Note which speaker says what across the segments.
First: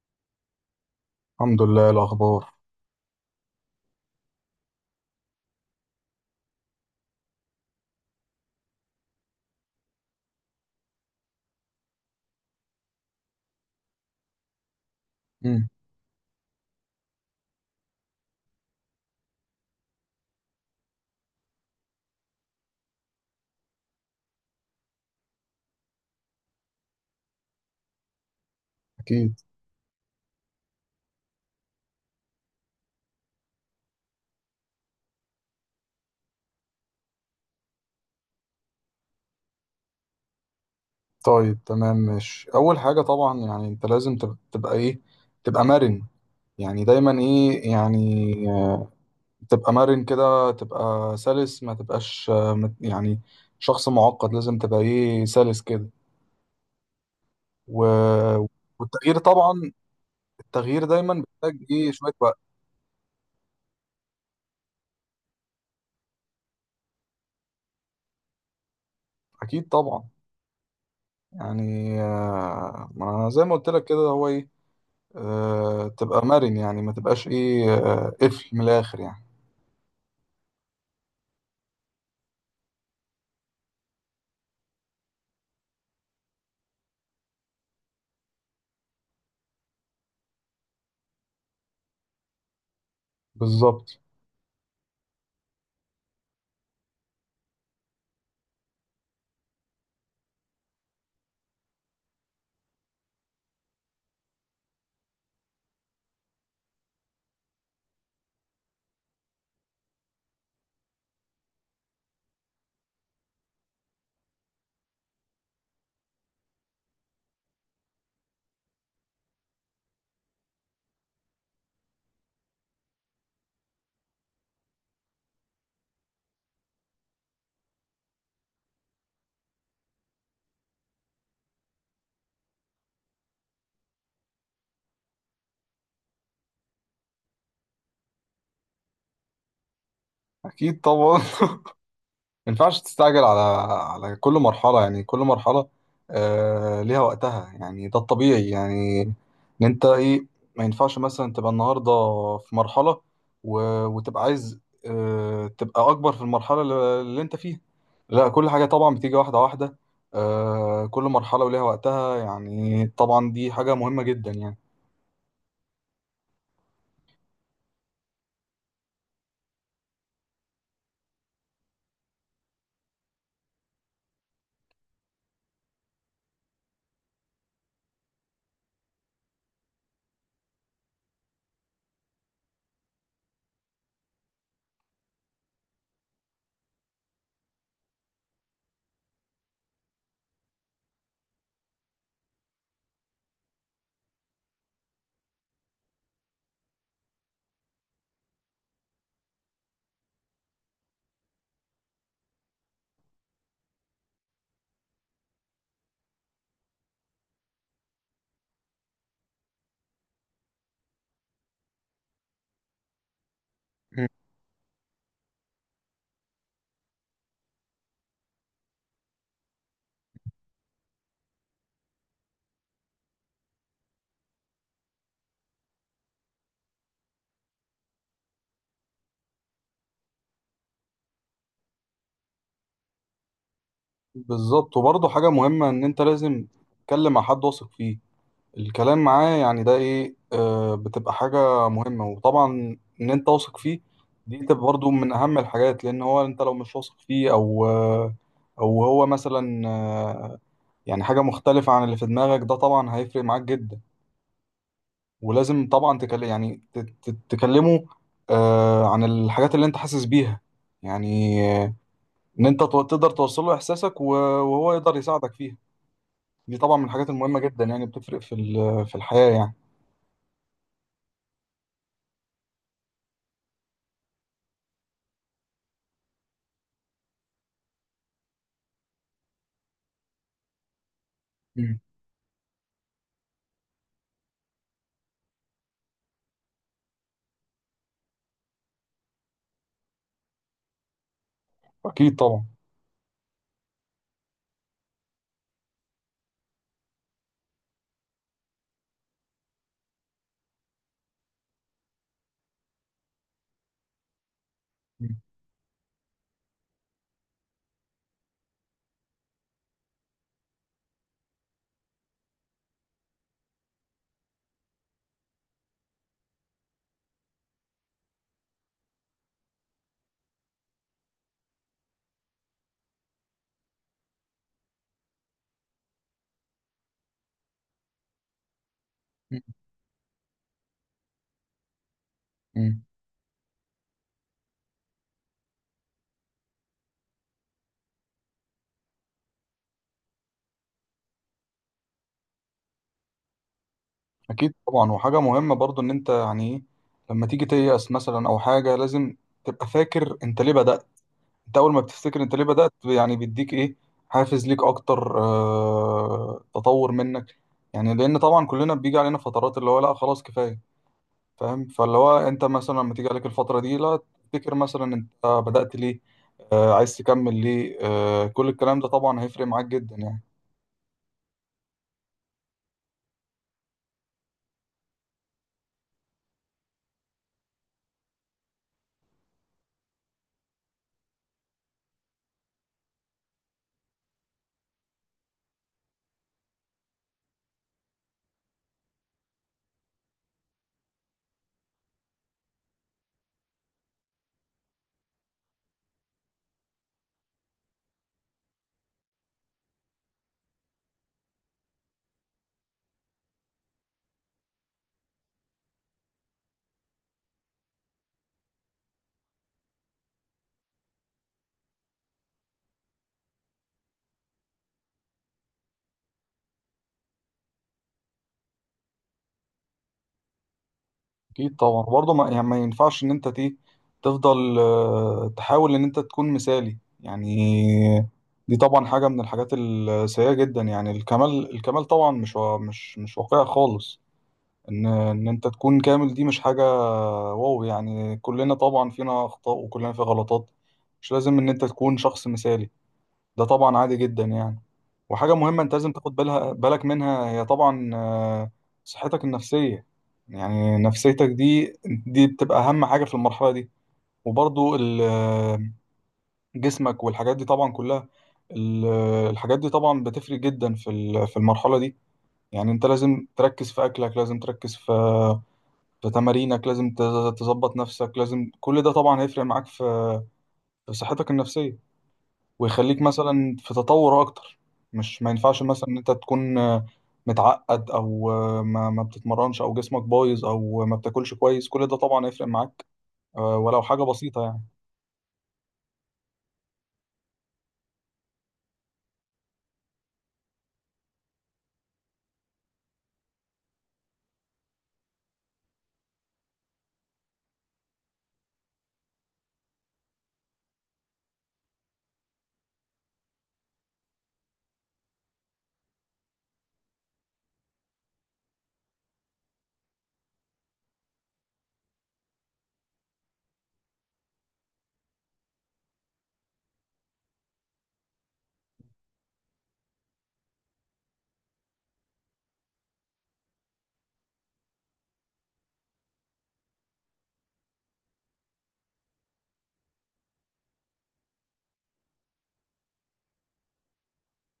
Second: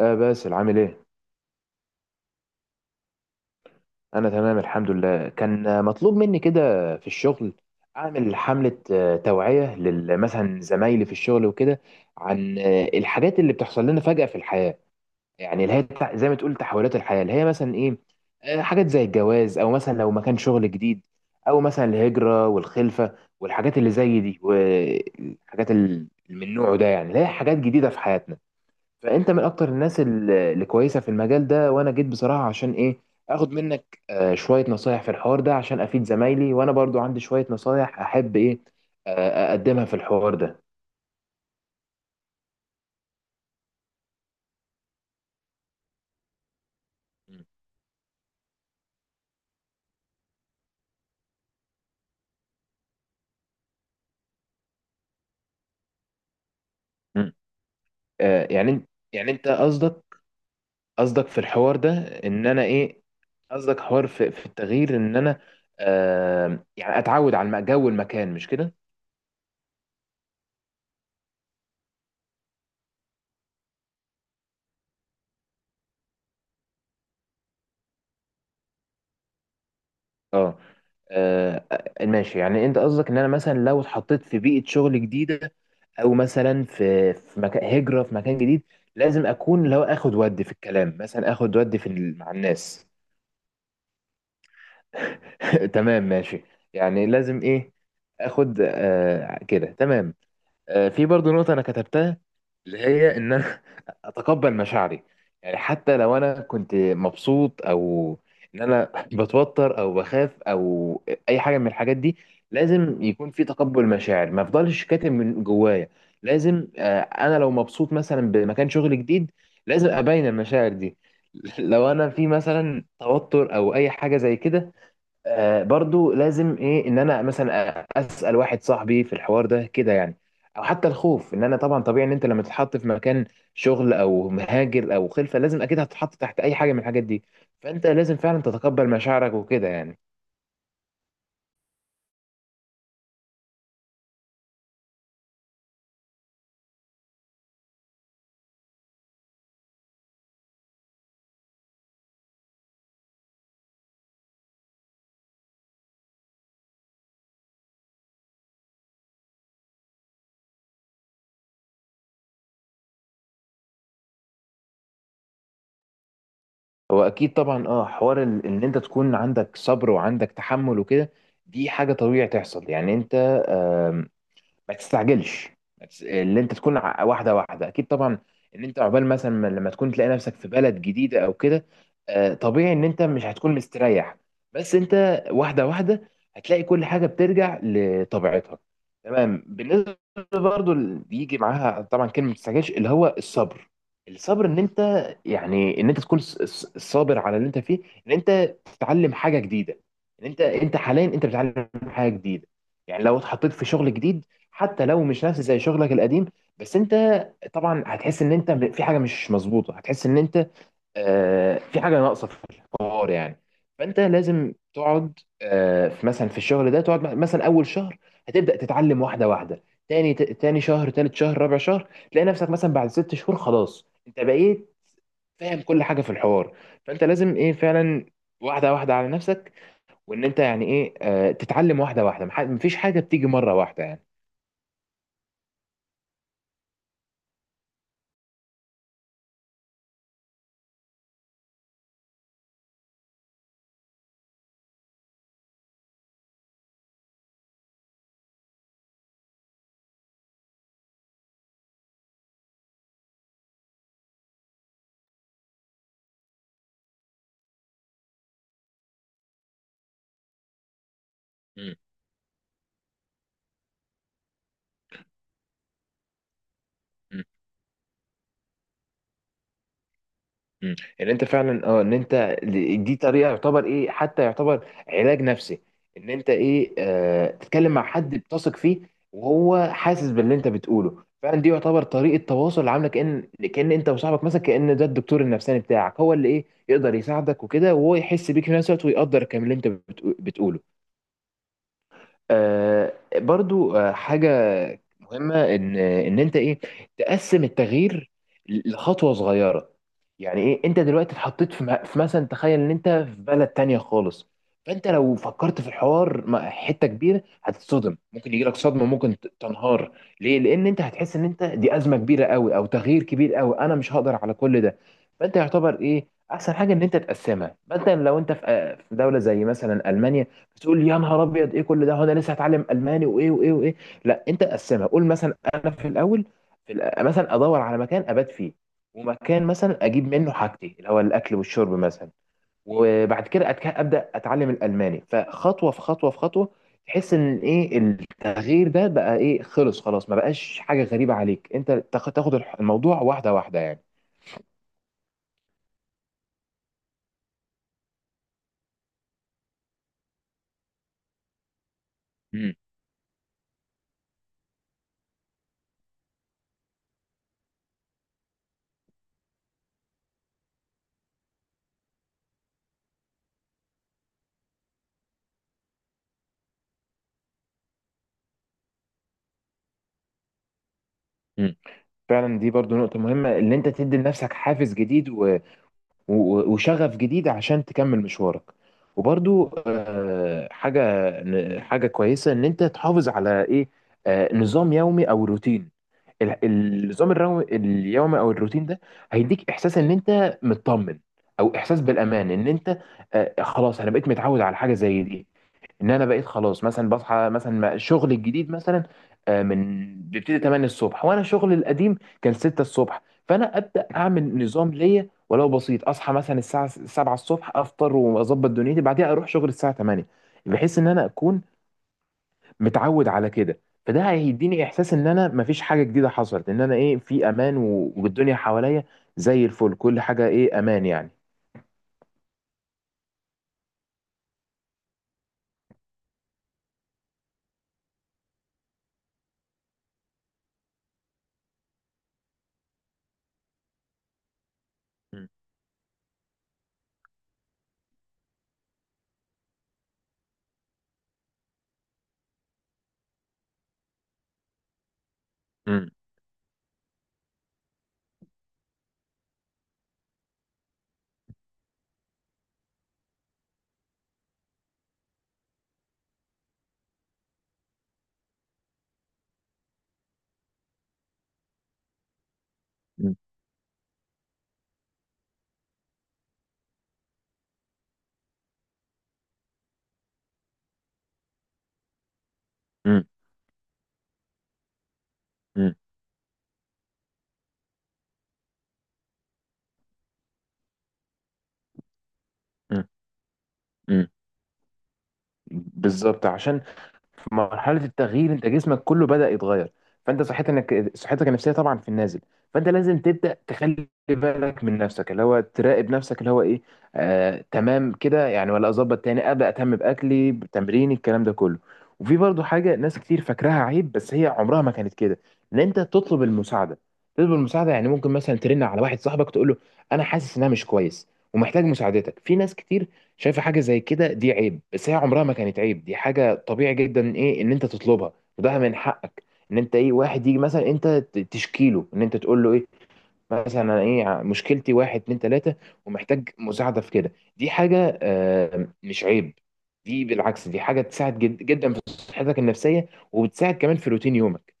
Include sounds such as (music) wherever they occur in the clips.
Speaker 1: باسل عامل ايه؟
Speaker 2: الحمد لله. إيه الأخبار؟
Speaker 1: انا تمام الحمد لله. كان مطلوب مني كده في الشغل، اعمل حملة توعية مثلا زمايلي في الشغل وكده، عن الحاجات اللي بتحصل لنا فجأة في الحياة. يعني
Speaker 2: مم.
Speaker 1: اللي هي زي ما تقول تحولات الحياة اللي هي مثلا ايه. حاجات زي الجواز او مثلا لو مكان شغل جديد، او مثلا الهجرة والخلفة والحاجات اللي زي دي والحاجات اللي من نوعه ده، يعني اللي هي حاجات جديدة في حياتنا. فانت من
Speaker 2: أكيد.
Speaker 1: اكتر الناس اللي كويسه في المجال ده، وانا جيت بصراحه عشان ايه اخد منك شويه نصايح في الحوار ده عشان افيد زمايلي، وانا برضو عندي شويه نصايح احب ايه اقدمها في الحوار ده.
Speaker 2: طيب تمام ماشي. أول حاجة طبعا يعني أنت لازم تبقى إيه، تبقى مرن. يعني دايما
Speaker 1: مم.
Speaker 2: إيه يعني، آه، تبقى مرن كده، تبقى سلس، ما تبقاش يعني شخص معقد. لازم تبقى إيه، سلس كده.
Speaker 1: مم.
Speaker 2: و...
Speaker 1: يعني
Speaker 2: والتغيير
Speaker 1: يعني انت
Speaker 2: طبعا،
Speaker 1: قصدك،
Speaker 2: التغيير دايما
Speaker 1: قصدك في
Speaker 2: بيحتاج
Speaker 1: الحوار ده
Speaker 2: إيه، شوية وقت.
Speaker 1: ان انا ايه، قصدك حوار في التغيير ان انا يعني اتعود على جو المكان، مش كده؟
Speaker 2: أكيد طبعا. يعني ما زي ما قلت لك كده هو إيه، تبقى مرن، يعني ما تبقاش إيه قفل من الآخر يعني.
Speaker 1: اه. آه، ماشي، يعني انت قصدك ان انا مثلا لو اتحطيت في بيئة شغل جديدة، او مثلا في مكان هجره في مكان جديد، لازم اكون اللي هو اخد ودي في الكلام، مثلا اخد ودي في مع الناس.
Speaker 2: بالظبط.
Speaker 1: (laughs) تمام ماشي. يعني لازم ايه اخد كده، تمام. في برضو نقطة أنا كتبتها اللي هي إن أنا (laughs) أتقبل مشاعري، يعني حتى لو أنا كنت مبسوط أو إن أنا (laughs) بتوتر أو بخاف أو أي حاجة من الحاجات دي، لازم يكون في تقبل مشاعر، ما أفضلش كاتم من جوايا. لازم أنا لو مبسوط مثلا بمكان شغل جديد، لازم أبين المشاعر دي. (laughs) لو أنا في مثلا توتر أو أي حاجة زي كده، برضو لازم ايه ان انا مثلا اسال واحد صاحبي في الحوار ده كده يعني، او حتى الخوف. ان انا طبعا طبيعي ان انت لما تتحط في مكان شغل او مهاجر او خلفه، لازم اكيد هتتحط تحت اي حاجه من الحاجات دي، فانت لازم فعلا تتقبل مشاعرك وكده يعني.
Speaker 2: اكيد طبعا. (laughs) ما ينفعش تستعجل على على كل مرحله، يعني كل مرحله آه ليها وقتها. يعني ده الطبيعي يعني، ان انت ايه، ما ينفعش مثلا تبقى النهارده في مرحله و... وتبقى عايز آه تبقى اكبر في المرحله اللي انت فيها. لا، كل حاجه طبعا بتيجي واحده واحده. آه، كل مرحله وليها وقتها. يعني طبعا دي حاجه مهمه جدا يعني.
Speaker 1: هو اكيد طبعا. اه حوار ان انت تكون عندك صبر وعندك تحمل وكده، دي حاجه طبيعي تحصل، يعني انت ما تستعجلش. ما تس- اللي انت تكون واحده واحده، اكيد طبعا. ان انت عقبال مثلا لما تكون تلاقي نفسك في بلد جديده او كده، طبيعي ان انت مش هتكون مستريح، بس انت واحده واحده هتلاقي كل حاجه بترجع لطبيعتها. تمام، بالنسبه برضو اللي بيجي معاها طبعا كلمه ما تستعجلش اللي هو الصبر. الصبر ان انت، يعني ان انت تكون صابر على اللي انت فيه، ان انت تتعلم حاجه جديده. ان انت حاليا انت بتتعلم حاجه جديده. يعني لو اتحطيت في شغل جديد، حتى لو مش نفس زي شغلك القديم، بس انت طبعا هتحس ان انت في حاجه مش مظبوطه، هتحس ان انت في حاجه ناقصه في الحوار يعني. فانت
Speaker 2: مم.
Speaker 1: لازم تقعد مثلا في الشغل ده تقعد مثلا اول شهر، هتبدا تتعلم واحده واحده. تاني شهر تالت شهر رابع شهر تلاقي نفسك مثلا بعد ست شهور، خلاص انت بقيت فاهم كل حاجه في الحوار. فانت لازم ايه فعلا واحده واحده على نفسك، وان انت يعني ايه تتعلم واحده واحده، مفيش حاجه بتيجي مره واحده يعني.
Speaker 2: بالظبط. وبرضه حاجه مهمه، ان انت لازم تتكلم مع حد واثق فيه الكلام معاه. يعني ده ايه، آه بتبقى حاجة مهمة. وطبعا ان انت واثق فيه، دي تبقى برضو من اهم الحاجات. لان هو انت لو مش واثق فيه او آه، او هو مثلا آه، يعني حاجة مختلفة عن اللي في دماغك، ده طبعا هيفرق معاك جدا. ولازم طبعا تكلم، يعني تكلمه آه عن الحاجات اللي انت حاسس بيها. يعني آه، ان انت تقدر توصل له احساسك وهو يقدر يساعدك فيها. دي طبعا من الحاجات
Speaker 1: مم.
Speaker 2: المهمة جدا، يعني بتفرق في في الحياة يعني.
Speaker 1: مم. ان انت فعلا ان انت دي طريقه يعتبر ايه، حتى يعتبر علاج نفسي، ان انت ايه تتكلم مع حد بتثق فيه وهو حاسس باللي انت بتقوله فعلا. دي
Speaker 2: مم.
Speaker 1: يعتبر طريقه تواصل عامله كأن كأن انت وصاحبك مثلا، كأن ده الدكتور النفساني بتاعك، هو اللي ايه يقدر يساعدك وكده، وهو يحس بيك في نفس الوقت، ويقدر كمان اللي انت بتقوله.
Speaker 2: اكيد طبعا.
Speaker 1: برضو حاجة مهمة إن أنت إيه تقسم التغيير لخطوة صغيرة. يعني إيه، أنت دلوقتي اتحطيت في في مثلا، تخيل إن أنت في بلد تانية خالص، فأنت
Speaker 2: مم.
Speaker 1: لو فكرت في الحوار مع حتة كبيرة هتتصدم، ممكن يجيلك صدمة، ممكن تنهار. ليه؟ لأن أنت هتحس إن أنت دي أزمة كبيرة قوي أو تغيير كبير قوي، أنا مش هقدر على كل ده. فأنت يعتبر إيه أحسن حاجة، إن أنت تقسمها. مثلا لو أنت في دولة زي مثلا ألمانيا، تقول يا نهار ابيض ايه كل ده، هو انا لسه هتعلم الماني وايه وايه وايه. لا انت قسمها، قول مثلا انا في الاول، مثلا ادور على مكان ابات فيه، ومكان مثلا اجيب منه حاجتي اللي هو الاكل والشرب مثلا.
Speaker 2: مم.
Speaker 1: وبعد كده ابدا اتعلم الالماني، فخطوه في خطوه في خطوه تحس ان ايه التغيير ده بقى ايه، خلاص ما بقاش حاجه غريبه عليك، انت تاخد الموضوع واحده واحده يعني.
Speaker 2: اكيد طبعا. وحاجه مهمه برضو، ان انت يعني ايه، لما تيجي تيأس مثلا او حاجه، لازم تبقى فاكر انت ليه بدأت. انت اول ما بتفتكر انت ليه
Speaker 1: مم.
Speaker 2: بدأت يعني بيديك ايه، حافز ليك اكتر، آه تطور منك. يعني لان طبعا كلنا بيجي علينا فترات اللي هو لا خلاص كفايه، فاهم؟ فاللي هو انت مثلا لما تيجي عليك الفتره دي، لا، تفتكر مثلا انت بدأت ليه، آه عايز تكمل ليه. آه كل الكلام ده طبعا هيفرق معاك جدا يعني.
Speaker 1: مم. فعلا دي برضو نقطه مهمه، ان انت تدي لنفسك حافز جديد و- وشغف جديد عشان تكمل مشوارك. وبرضو حاجة كويسة إن أنت تحافظ على إيه نظام يومي أو روتين. النظام اليومي أو الروتين ده هيديك إحساس إن أنت مطمن، أو إحساس بالأمان إن أنت خلاص أنا بقيت متعود على حاجة زي دي. ان انا بقيت خلاص مثلا بصحى مثلا، الشغل الجديد مثلا من بيبتدي 8 الصبح، وانا شغل القديم كان 6 الصبح. فانا ابدا اعمل نظام ليا ولو بسيط، اصحى مثلا الساعه 7 الصبح، افطر واظبط دنيتي، بعدها اروح شغل الساعه 8، بحيث ان انا اكون متعود على كده. فده هيديني احساس ان انا مفيش حاجه جديده حصلت، ان انا ايه في امان، والدنيا حواليا زي الفل، كل حاجه ايه امان يعني.
Speaker 2: اكيد طبعا. برضه ما يعني ما ينفعش ان انت تفضل تحاول ان انت تكون مثالي يعني. دي طبعا حاجه من الحاجات السيئه جدا. يعني الكمال، الكمال طبعا مش مش واقعي خالص. ان ان
Speaker 1: مم.
Speaker 2: انت تكون كامل دي مش حاجه، واو يعني. كلنا طبعا فينا اخطاء وكلنا في غلطات. مش لازم ان انت تكون شخص مثالي، ده طبعا عادي جدا يعني. وحاجة مهمة انت
Speaker 1: مم.
Speaker 2: لازم تاخد بالك منها، هي طبعا آه، صحتك النفسية. يعني نفسيتك دي بتبقى أهم حاجة في المرحلة دي. وبرضو آه، جسمك والحاجات دي طبعا كلها، آه، الحاجات دي طبعا بتفرق جدا في في المرحلة دي. يعني انت
Speaker 1: مم.
Speaker 2: لازم تركز في أكلك، لازم تركز في في تمارينك، لازم تظبط نفسك. لازم كل ده طبعا هيفرق معاك في في صحتك النفسية، ويخليك مثلا في تطور اكتر. مش ما ينفعش
Speaker 1: مم.
Speaker 2: مثلا ان انت تكون آه، متعقد او آه، ما بتتمرنش، او جسمك بايظ، او ما بتاكلش كويس. كل ده طبعا هيفرق
Speaker 1: مم.
Speaker 2: معاك آه، ولو حاجه
Speaker 1: مم.
Speaker 2: بسيطه يعني.
Speaker 1: بالظبط، عشان في مرحله التغيير انت جسمك كله بدا يتغير، فانت صحتك، انك صحتك النفسيه طبعا في النازل. فانت لازم تبدا تخلي بالك من نفسك، اللي هو تراقب نفسك، اللي هو ايه تمام كده يعني، ولا اظبط تاني ابدا اهتم باكلي بتمريني الكلام ده كله. وفي برضو حاجه ناس كتير فاكراها عيب، بس هي عمرها ما كانت كده، ان انت تطلب المساعده. تطلب المساعده يعني ممكن مثلا ترن على واحد صاحبك تقول له انا حاسس ان انا مش كويس ومحتاج مساعدتك. في ناس كتير شايفه حاجه زي كده دي عيب، بس هي عمرها ما كانت عيب، دي حاجه طبيعي جدا ايه ان انت تطلبها وده من حقك. ان انت ايه واحد يجي مثلا انت تشكي له، ان انت تقول له ايه مثلا أنا ايه مشكلتي واحد اتنين تلاته، ومحتاج مساعده في كده. دي حاجه مش عيب، دي بالعكس دي حاجه تساعد جد جدا في صحتك النفسيه، وبتساعد كمان في روتين يومك.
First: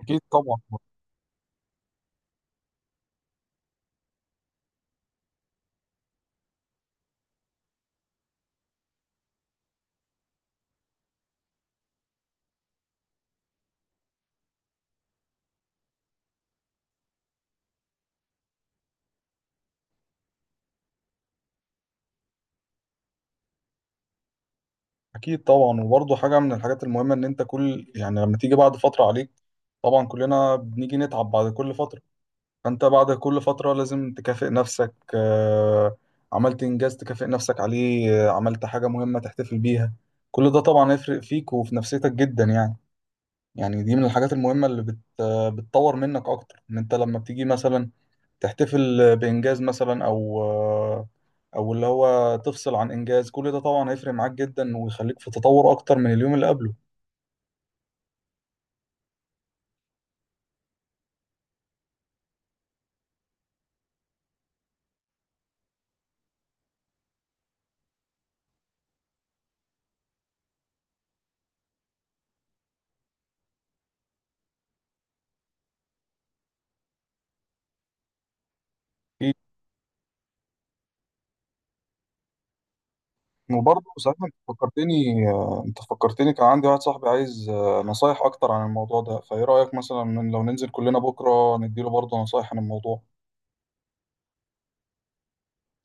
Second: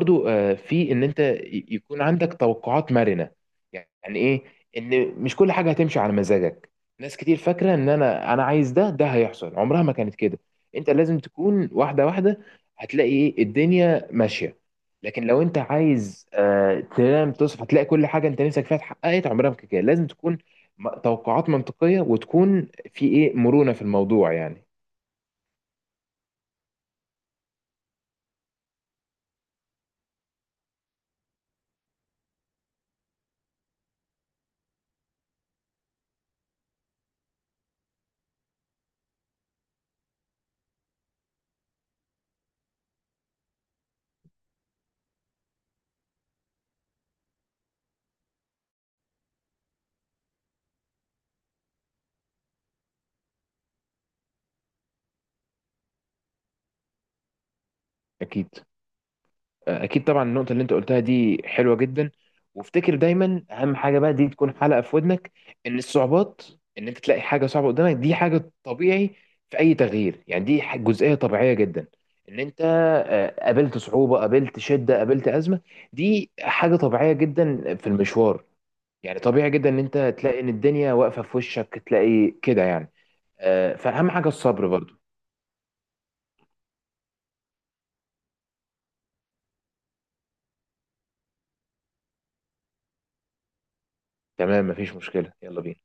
Speaker 2: اكيد طبعا.
Speaker 1: في ان انت يكون عندك توقعات مرنه. يعني ايه؟ ان مش كل حاجه هتمشي على مزاجك. ناس كتير فاكره ان انا عايز ده ده هيحصل، عمرها ما كانت كده. انت لازم تكون واحده واحده، هتلاقي ايه الدنيا ماشيه. لكن لو انت عايز تنام تصحى هتلاقي كل حاجه انت نفسك فيها اتحققت، عمرها ما كانت كده. لازم تكون توقعات منطقيه وتكون في ايه مرونه في الموضوع يعني.
Speaker 2: اكيد طبعا. وبرضه حاجه من الحاجات المهمه، ان انت كل يعني لما تيجي بعد فتره عليك، طبعا كلنا بنيجي نتعب بعد كل فتره، فانت بعد كل فترة لازم تكافئ نفسك. آه، عملت انجاز تكافئ نفسك عليه، آه، عملت حاجة مهمة تحتفل بيها. كل ده طبعا هيفرق فيك وفي نفسيتك جدا يعني. يعني دي من الحاجات المهمة اللي آه، بتطور منك اكتر. ان انت لما بتيجي مثلا تحتفل بانجاز مثلا او آه، او اللي هو تفصل عن انجاز، كل ده طبعا هيفرق معاك جدا ويخليك في تطور اكتر من اليوم اللي قبله.
Speaker 1: اكيد اكيد طبعا، النقطه اللي انت قلتها دي حلوه جدا. وافتكر دايما اهم حاجه بقى، دي تكون حلقه في ودنك، ان الصعوبات، ان انت تلاقي حاجه صعبه قدامك دي حاجه طبيعي في اي تغيير، يعني دي جزئيه طبيعيه جدا ان انت قابلت صعوبه قابلت شده قابلت ازمه، دي حاجه طبيعيه جدا في المشوار. يعني
Speaker 2: في،
Speaker 1: طبيعي جدا ان انت تلاقي ان الدنيا واقفه في وشك، تلاقي كده يعني.
Speaker 2: وبرضه
Speaker 1: فاهم
Speaker 2: صحيح
Speaker 1: حاجه
Speaker 2: انت
Speaker 1: الصبر
Speaker 2: فكرتني
Speaker 1: برضو.
Speaker 2: آه، انت فكرتني كان عندي واحد صاحبي عايز آه، نصايح اكتر عن الموضوع ده. فايه رأيك مثلا إن لو ننزل كلنا بكرة نديله برضه نصايح عن الموضوع؟
Speaker 1: تمام مفيش مشكله، يلا بينا.